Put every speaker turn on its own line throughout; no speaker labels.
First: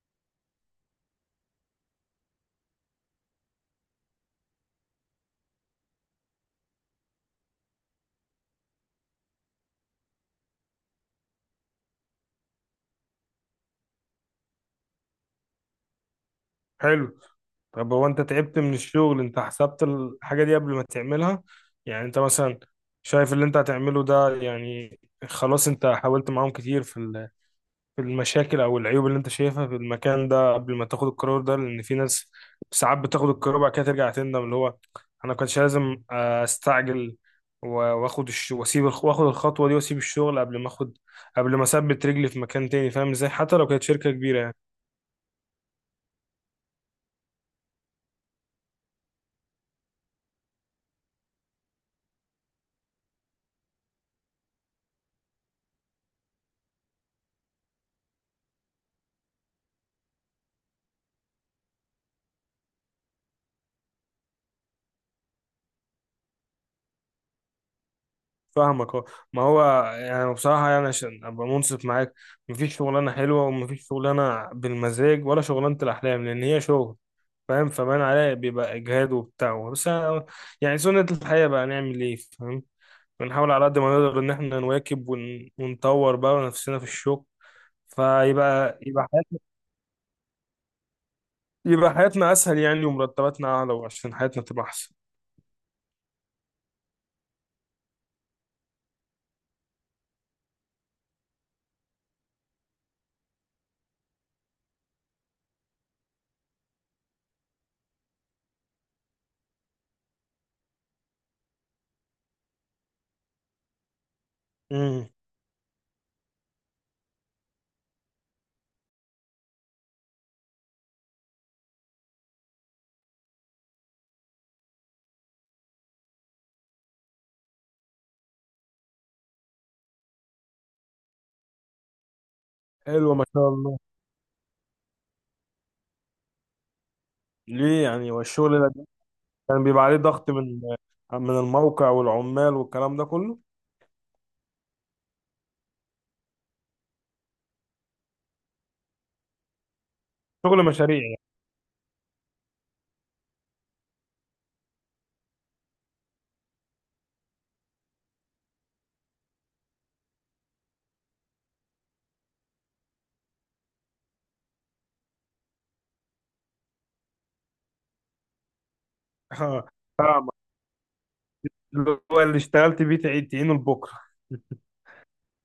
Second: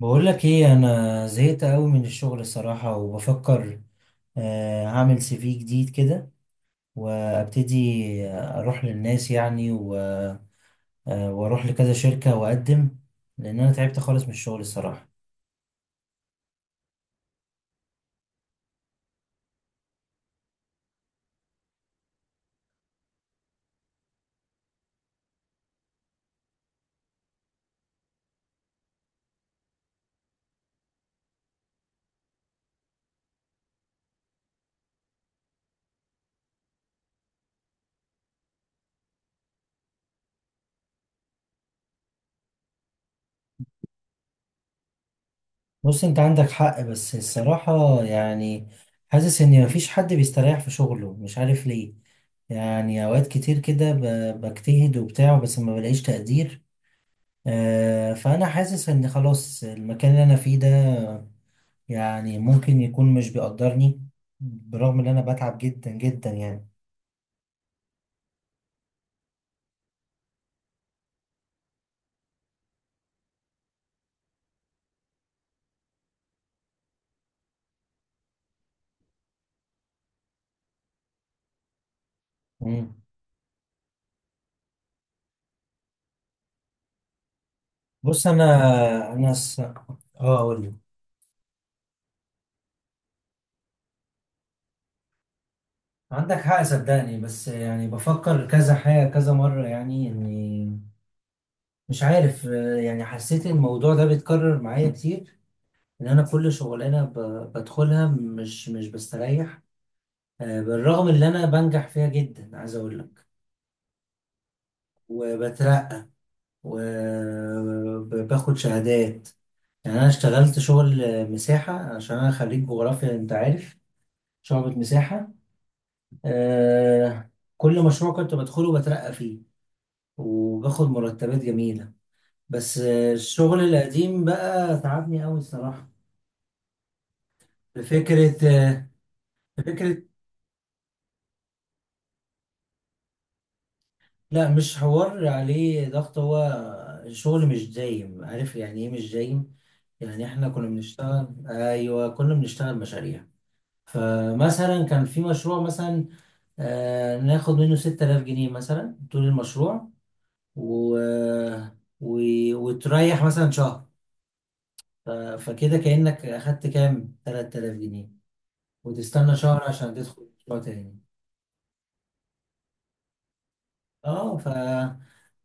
بقول لك ايه؟ انا زهقت قوي من الشغل الصراحة وبفكر، هعمل سي في جديد كده وابتدي، اروح للناس يعني واروح لكذا شركة واقدم، لان انا تعبت خالص من الشغل الصراحة.
حلو. طب هو انت تعبت من الشغل، انت حسبت الحاجة دي قبل ما تعملها؟ يعني انت مثلا شايف اللي انت هتعمله ده؟ يعني خلاص انت حاولت معاهم كتير في في المشاكل او العيوب اللي انت شايفها في المكان ده قبل ما تاخد القرار ده؟ لان في ناس ساعات بتاخد القرار بعد كده ترجع تندم، اللي هو انا كنتش لازم استعجل و- واخد الخطوة دي واسيب الشغل قبل ما اخد، قبل ما اثبت رجلي في مكان تاني. فاهم ازاي؟ حتى لو كانت شركة كبيرة يعني.
بص انت عندك حق، بس الصراحة يعني حاسس ان مفيش حد بيستريح في شغله، مش عارف ليه. يعني اوقات كتير كده بجتهد وبتاع بس ما بلاقيش تقدير. فانا حاسس ان خلاص المكان اللي انا فيه ده يعني ممكن يكون مش بيقدرني، برغم ان انا بتعب جدا جدا يعني.
فاهمك اه. ما هو يعني بصراحة، يعني عشان أبقى منصف معاك، مفيش شغلانة حلوة ومفيش شغلانة بالمزاج ولا شغلانة الأحلام، لأن هي شغل. فاهم؟ فبان عليها بيبقى إجهاد وبتاع، بس يعني سنة الحياة بقى، نعمل إيه؟ فاهم؟
مم.
بنحاول على قد ما نقدر إن إحنا نواكب ونطور بقى نفسنا في الشغل،
بص انا
فيبقى يبقى
انا
حياتنا
س... اه اقول لك،
يبقى حياتنا أسهل يعني، ومرتباتنا أعلى، وعشان حياتنا تبقى أحسن.
عندك حق صدقني، بس يعني بفكر كذا حاجة كذا مرة يعني اني مش عارف. يعني حسيت الموضوع ده بيتكرر معايا كتير، ان انا كل شغلانة بدخلها مش بستريح. بالرغم ان انا بنجح فيها جدا عايز اقول لك،
امم.
وبترقى، وباخد شهادات. يعني انا اشتغلت شغل مساحه عشان انا خريج جغرافيا انت عارف، شعبة مساحه. آه كل مشروع كنت بدخله بترقى فيه وباخد مرتبات جميله، بس
حلوة ما شاء
الشغل
الله.
القديم بقى تعبني قوي الصراحه.
ليه يعني؟
بفكره
والشغل
آه،
كان بيبقى عليه
بفكره.
ضغط من الموقع والعمال والكلام ده كله؟
لا، مش حوار عليه ضغط، هو شغل مش دايم، عارف يعني ايه مش دايم؟ يعني احنا
شغل
كنا
مشاريع يعني.
بنشتغل، ايوه، كنا بنشتغل مشاريع. فمثلا كان في مشروع مثلا ناخد منه 6000 جنيه مثلا طول المشروع و... و... وتريح مثلا شهر، فكده كأنك أخدت كام 3000 جنيه وتستنى شهر عشان تدخل
فاهمك.
مشروع تاني.
اللي هو اللي اشتغلت بيه تعيد تعينه لبكره.
اه ف...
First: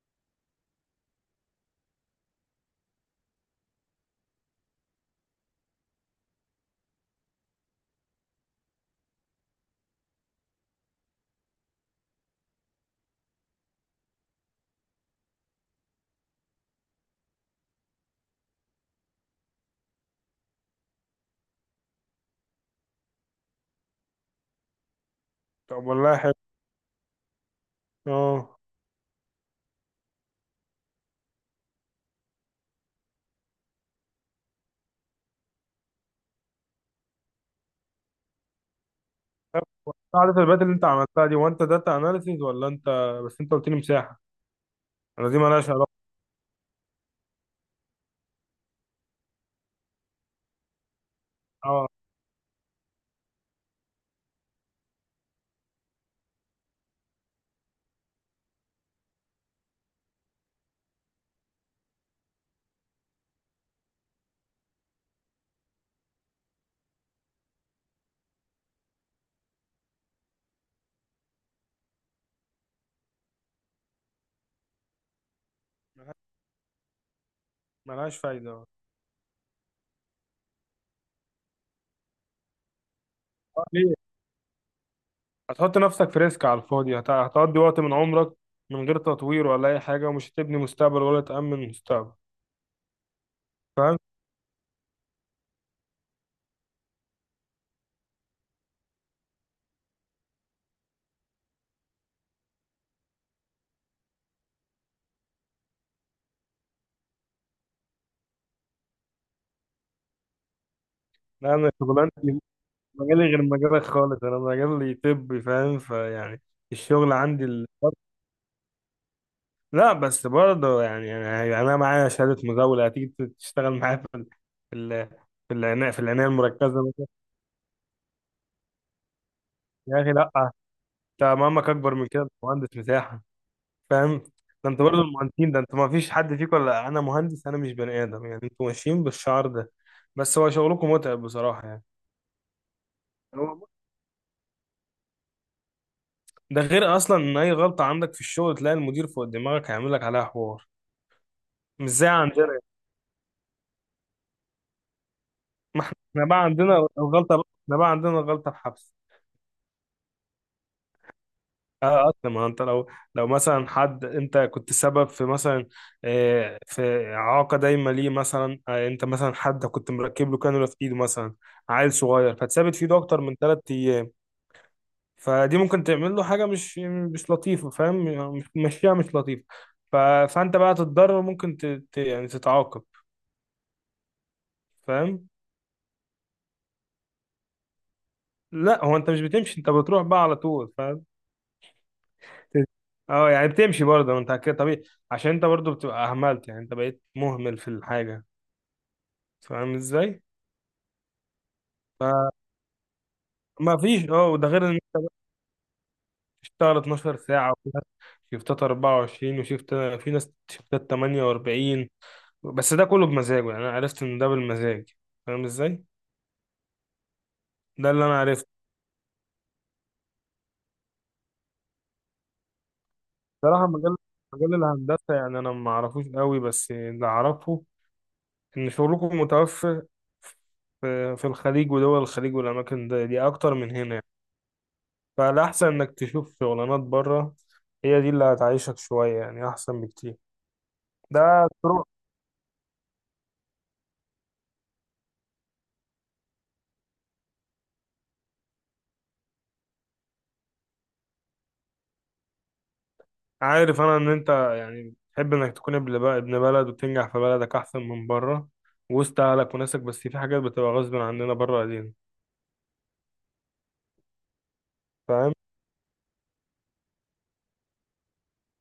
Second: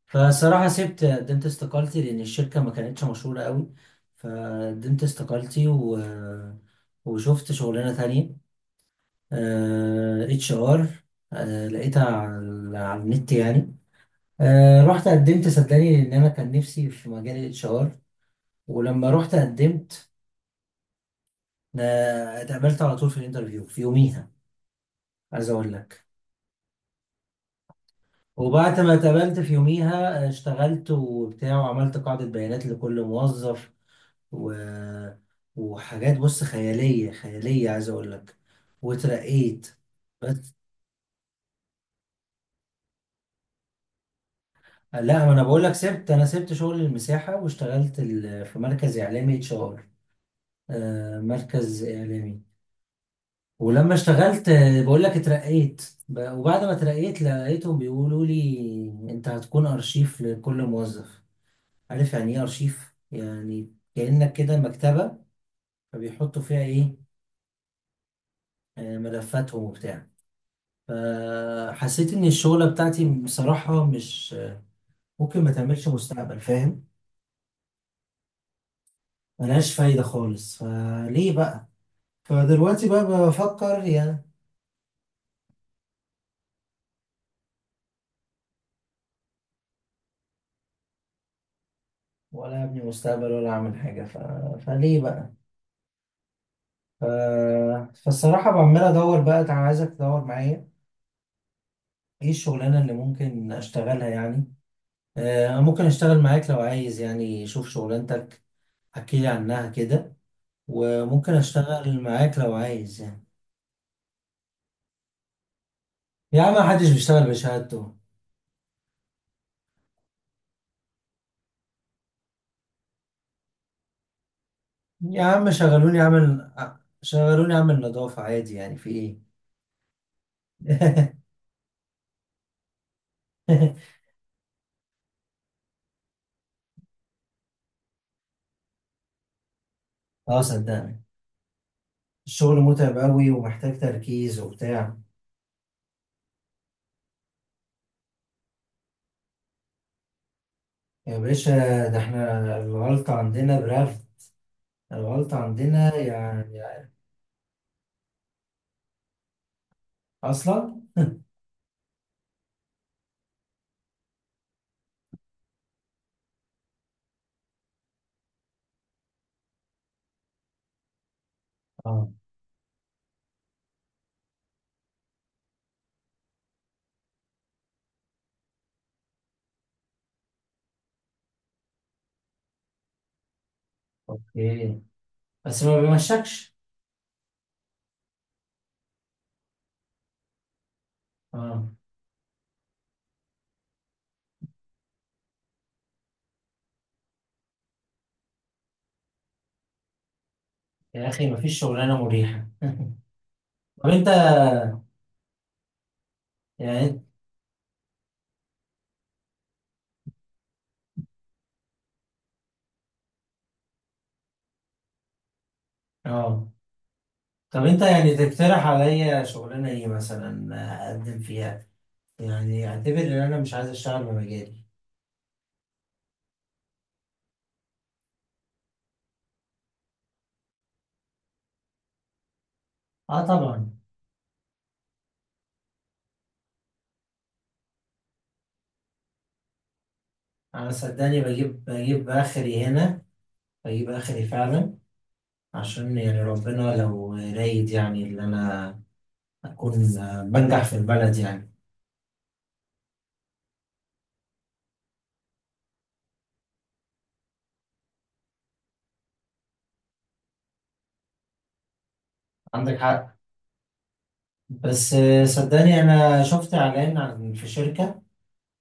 فصراحة سبت، قدمت استقالتي لأن الشركة ما كانتش مشهورة قوي، فقدمت استقالتي وشفت شغلانة تانية اتش ار، لقيتها على النت يعني. رحت قدمت صدقني لان انا كان نفسي في مجال الاتش ار، ولما رحت قدمت اتقابلت على طول في الانترفيو في يوميها عايز اقول
طب
لك.
والله حلو. اه.
وبعد ما اتقابلت في يوميها اشتغلت وبتاع، وعملت قاعدة بيانات لكل موظف، و... وحاجات، بص، خيالية خيالية عايز اقول لك،
طب
وترقيت.
عارف
بس
البات اللي انت عملتها دي، وانت داتا اناليسيز ولا انت؟ بس انت قلت لي مساحه.
لا،
انا
ما
دي
انا بقول
مالهاش
لك،
علاقه.
انا سبت شغل المساحة واشتغلت في مركز اعلامي اتش ار، مركز
اه،
اعلامي. ولما اشتغلت، بقول لك اترقيت، وبعد ما اترقيت لقيتهم بيقولوا لي انت هتكون ارشيف لكل موظف. عارف يعني ايه ارشيف؟ يعني كأنك كده مكتبة، فبيحطوا فيها ايه؟ ملفاتهم وبتاع. فحسيت ان الشغلة بتاعتي بصراحة مش ممكن ما تعملش مستقبل، فاهم؟
مالهاش فايده اه.
ملهاش فايدة خالص، فليه بقى؟ فدلوقتي بقى بفكر
ليه؟
يعني،
هتحط نفسك في ريسك على الفاضي، هتقضي وقت من عمرك من غير تطوير ولا اي حاجه، ومش هتبني مستقبل ولا تامن مستقبل.
ولا ابني مستقبل ولا اعمل
فاهم؟
حاجة فليه بقى؟ فالصراحة عمال أدور بقى، أنا عايزك تدور معايا إيه الشغلانة اللي ممكن أشتغلها يعني. ممكن أشتغل معاك لو عايز يعني، شوف شغلانتك احكيلي عنها كده، وممكن
لا انا
أشتغل معاك
شغلانتي،
لو عايز
مجالي
يعني.
غير مجالك خالص. انا مجالي طبي، فاهم؟ فيعني
يا عم محدش
الشغل
بيشتغل
عندي ال...
بشهادته،
لا بس برضه يعني انا معايا شهاده مزاوله، هتيجي تشتغل معايا في ال...
يا عم
في العنايه في
شغلوني
العنايه
أعمل
المركزه مثلا؟
شغلوني أعمل نظافة عادي يعني في إيه؟
يا اخي لا. انت مهمك اكبر من كده، انت مهندس مساحه، فاهم؟ ده انت برضه المهندسين، ده انت ما فيش حد فيكم. ولا انا مهندس، انا مش بني ادم يعني؟ انتوا ماشيين بالشعار ده، بس
أه
هو شغلكم
صدقني،
متعب بصراحه يعني.
الشغل متعب أوي
هو
ومحتاج تركيز وبتاع.
ده غير اصلا ان اي غلطه عندك في الشغل تلاقي المدير فوق دماغك هيعمل لك عليها حوار،
يا باشا،
مش
ده
زي
إحنا
عندنا.
الغلطة عندنا برغي، الغلطة عندنا
احنا بقى
يعني
عندنا الغلطة، احنا بقى عندنا الغلطة الحبس.
أصلا.
اه اصلا. ما انت لو، لو مثلا حد، انت كنت سبب في مثلا في اعاقه دايما ليه مثلا، انت مثلا حد كنت مركب له كانولا في ايده مثلا، عيل
اه،
صغير، فتثبت في ايده اكتر من 3 ايام. فدي ممكن تعمل له حاجه مش لطيفه، فاهم؟ مش مشيها مش لطيفه. ف... فانت بقى تتضرر، ممكن يعني تتعاقب.
اوكي،
فاهم؟
بس ما بيمشكش.
لا هو انت مش بتمشي، انت بتروح بقى على طول.
اه،
اه يعني بتمشي برضه، ما انت كده طبيعي، عشان انت برضه بتبقى اهملت، يعني انت بقيت مهمل في الحاجه. فاهم ازاي؟
يا أخي مفيش شغلانة مريحة.
فما
طب أنت
فيش اه. وده غير ان تشتغل
يعني
12 ساعه، وفي ناس شيفتات 24 وشيفت، في ناس شيفتات 48. بس ده كله بمزاجه يعني، انا عرفت ان ده بالمزاج. فاهم ازاي؟
اه طب أنت
ده اللي
يعني
انا عرفته.
تقترح عليا شغلانة إيه مثلا أقدم فيها؟ يعني أعتبر إن أنا مش
بصراحه
عايز
مجال،
أشتغل
مجال
بمجالي.
الهندسه يعني انا ما اعرفوش قوي، بس اللي اعرفه ان شغلكم متوفر في الخليج ودول الخليج والاماكن دي، دي
اه
اكتر من
طبعا.
هنا يعني. فالأحسن إنك تشوف شغلانات بره، هي دي اللي هتعيشك شوية يعني أحسن بكتير.
أنا صدقني
ده
بجيب
طرق.
بجيب آخري هنا، بجيب آخري فعلا، عشان يعني ربنا لو رايد يعني إن أنا أكون بنجح في البلد يعني.
عارف أنا إن أنت يعني تحب إنك تكون ابن بلد وتنجح في بلدك أحسن من بره، وسط أهلك وناسك، بس في حاجات بتبقى غصب عننا بره أيدينا.
عندك حق، بس
فاهم؟
صدقني انا شفت اعلان عن في شركة،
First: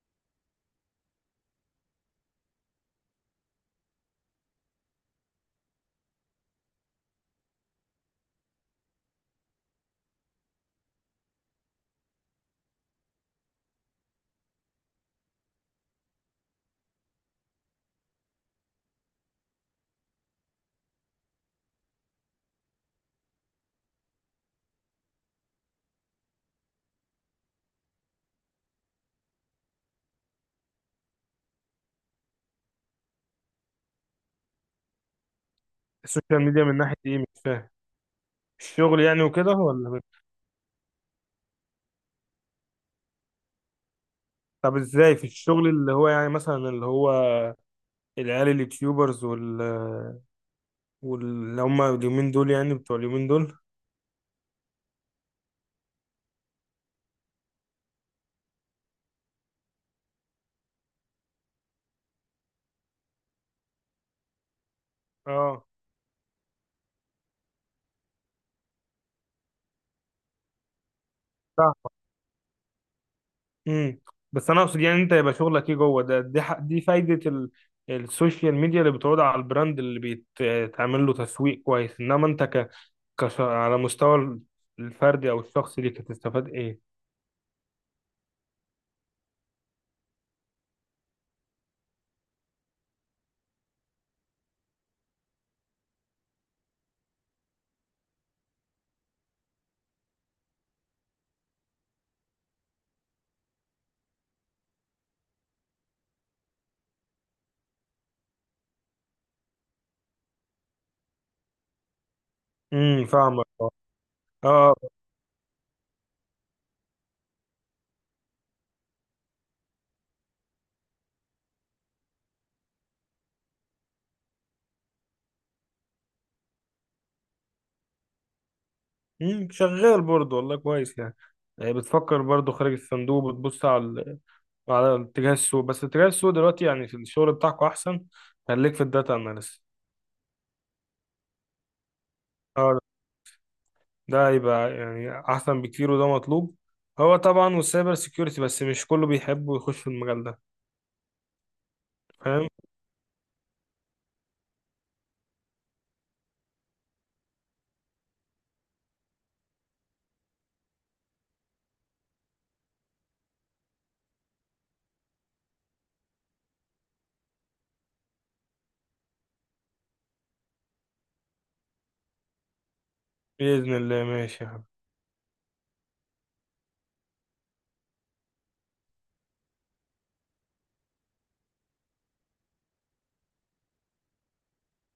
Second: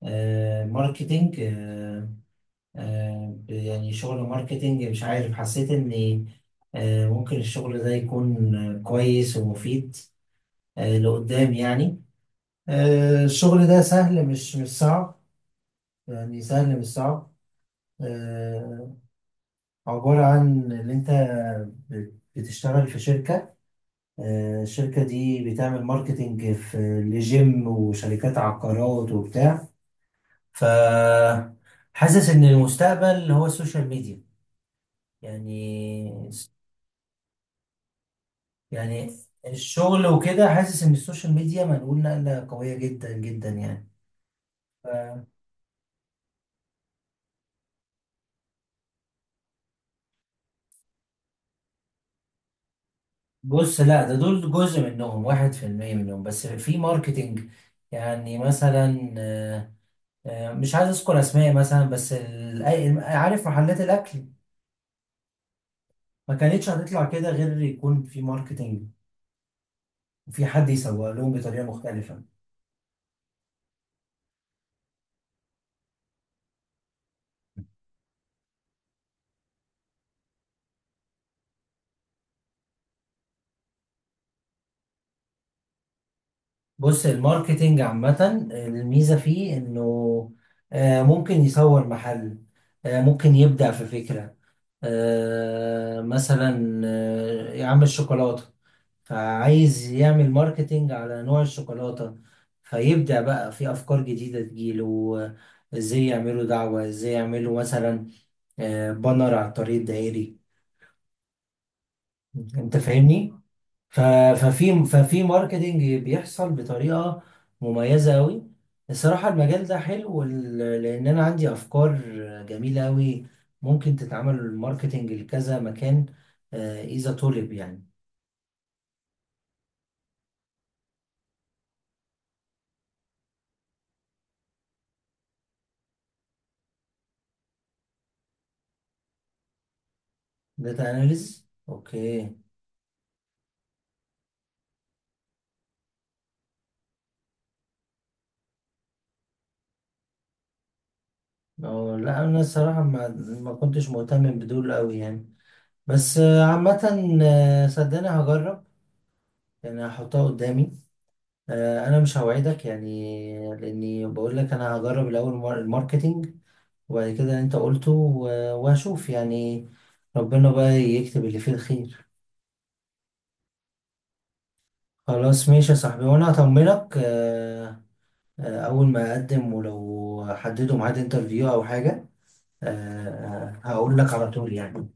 ماركتينج، يعني شغل ماركتينج مش عارف، حسيت ان ممكن الشغل ده يكون كويس ومفيد لقدام يعني. الشغل ده سهل، مش صعب، يعني سهل مش صعب. آه، عبارة عن ان انت بتشتغل في شركة، الشركة دي بتعمل ماركتينج في لجيم وشركات عقارات وبتاع، ف حاسس ان المستقبل هو السوشيال ميديا يعني
السوشيال ميديا من ناحية إيه مش فاهم، الشغل
يعني
يعني وكده ولا
الشغل وكده، حاسس ان السوشيال ميديا منقول نقلة قوية جدا جدا يعني.
طب
ف-
إزاي في الشغل اللي هو يعني، مثلا اللي هو العيال اليوتيوبرز واللي هم اليومين دول يعني، بتوع اليومين دول؟
بص لا، ده دول جزء منهم، 1% منهم بس في ماركتينج. يعني مثلا، مش عايز اذكر اسماء مثلا، بس عارف محلات الاكل
اه.
ما كانتش هتطلع كده غير يكون في ماركتينج وفي حد يسوق لهم بطريقة مختلفة.
امم. بس انا اقصد يعني انت يبقى شغلك ايه جوه ده؟ دي دي فايده السوشيال ميديا اللي بتعود على البراند اللي بيتعمل له تسويق كويس، انما انت على مستوى الفردي او الشخصي ليك هتستفاد ايه؟
بص الماركتينج عامة الميزة فيه إنه ممكن يصور محل، ممكن يبدع في فكرة، مثلا يعمل الشوكولاتة، فعايز يعمل ماركتينج على نوع الشوكولاتة، فيبدع بقى في أفكار جديدة تجيله، إزاي يعملوا دعوة، إزاي يعملوا مثلا بانر على الطريق الدائري، أنت فاهمني؟
فاهمك اه.
ف-
آه.
ففي ماركتينج بيحصل بطريقة مميزة أوي، الصراحة المجال ده حلو لأن أنا عندي أفكار جميلة أوي، ممكن تتعمل الماركتينج لكذا مكان إذا طلب يعني.
شغال برضه والله كويس يعني. يعني بتفكر برضه خارج الصندوق، بتبص على على اتجاه السوق، بس اتجاه السوق دلوقتي يعني في الشغل بتاعكوا احسن، خليك في الداتا اناليست.
داتا أناليز، أوكي.
ده هيبقى يعني احسن بكتير وده مطلوب. هو طبعا، والسايبر سيكيورتي، بس مش كله بيحب ويخش في المجال ده.
أه لا، أنا
فاهم؟
الصراحة ما كنتش مهتم بدول أوي يعني، بس عامة صدقني هجرب، يعني هحطها قدامي. أنا مش هوعدك يعني، لأني بقول لك أنا هجرب الأول الماركتينج، وبعد كده انت قلته وهشوف يعني، ربنا بقى يكتب اللي فيه الخير.
بإذن الله. ماشي يا حبيبي.
خلاص ماشي يا صاحبي، وانا هطمنك اول ما اقدم ولو حددوا ميعاد انترفيو او حاجة هقول لك على طول يعني.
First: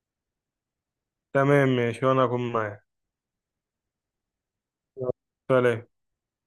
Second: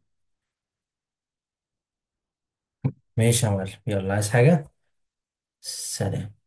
تمام ماشي، وانا هكون معاك.
ماشي يا معلم، يلا، عايز حاجة؟
يلا، سلام.
سلام.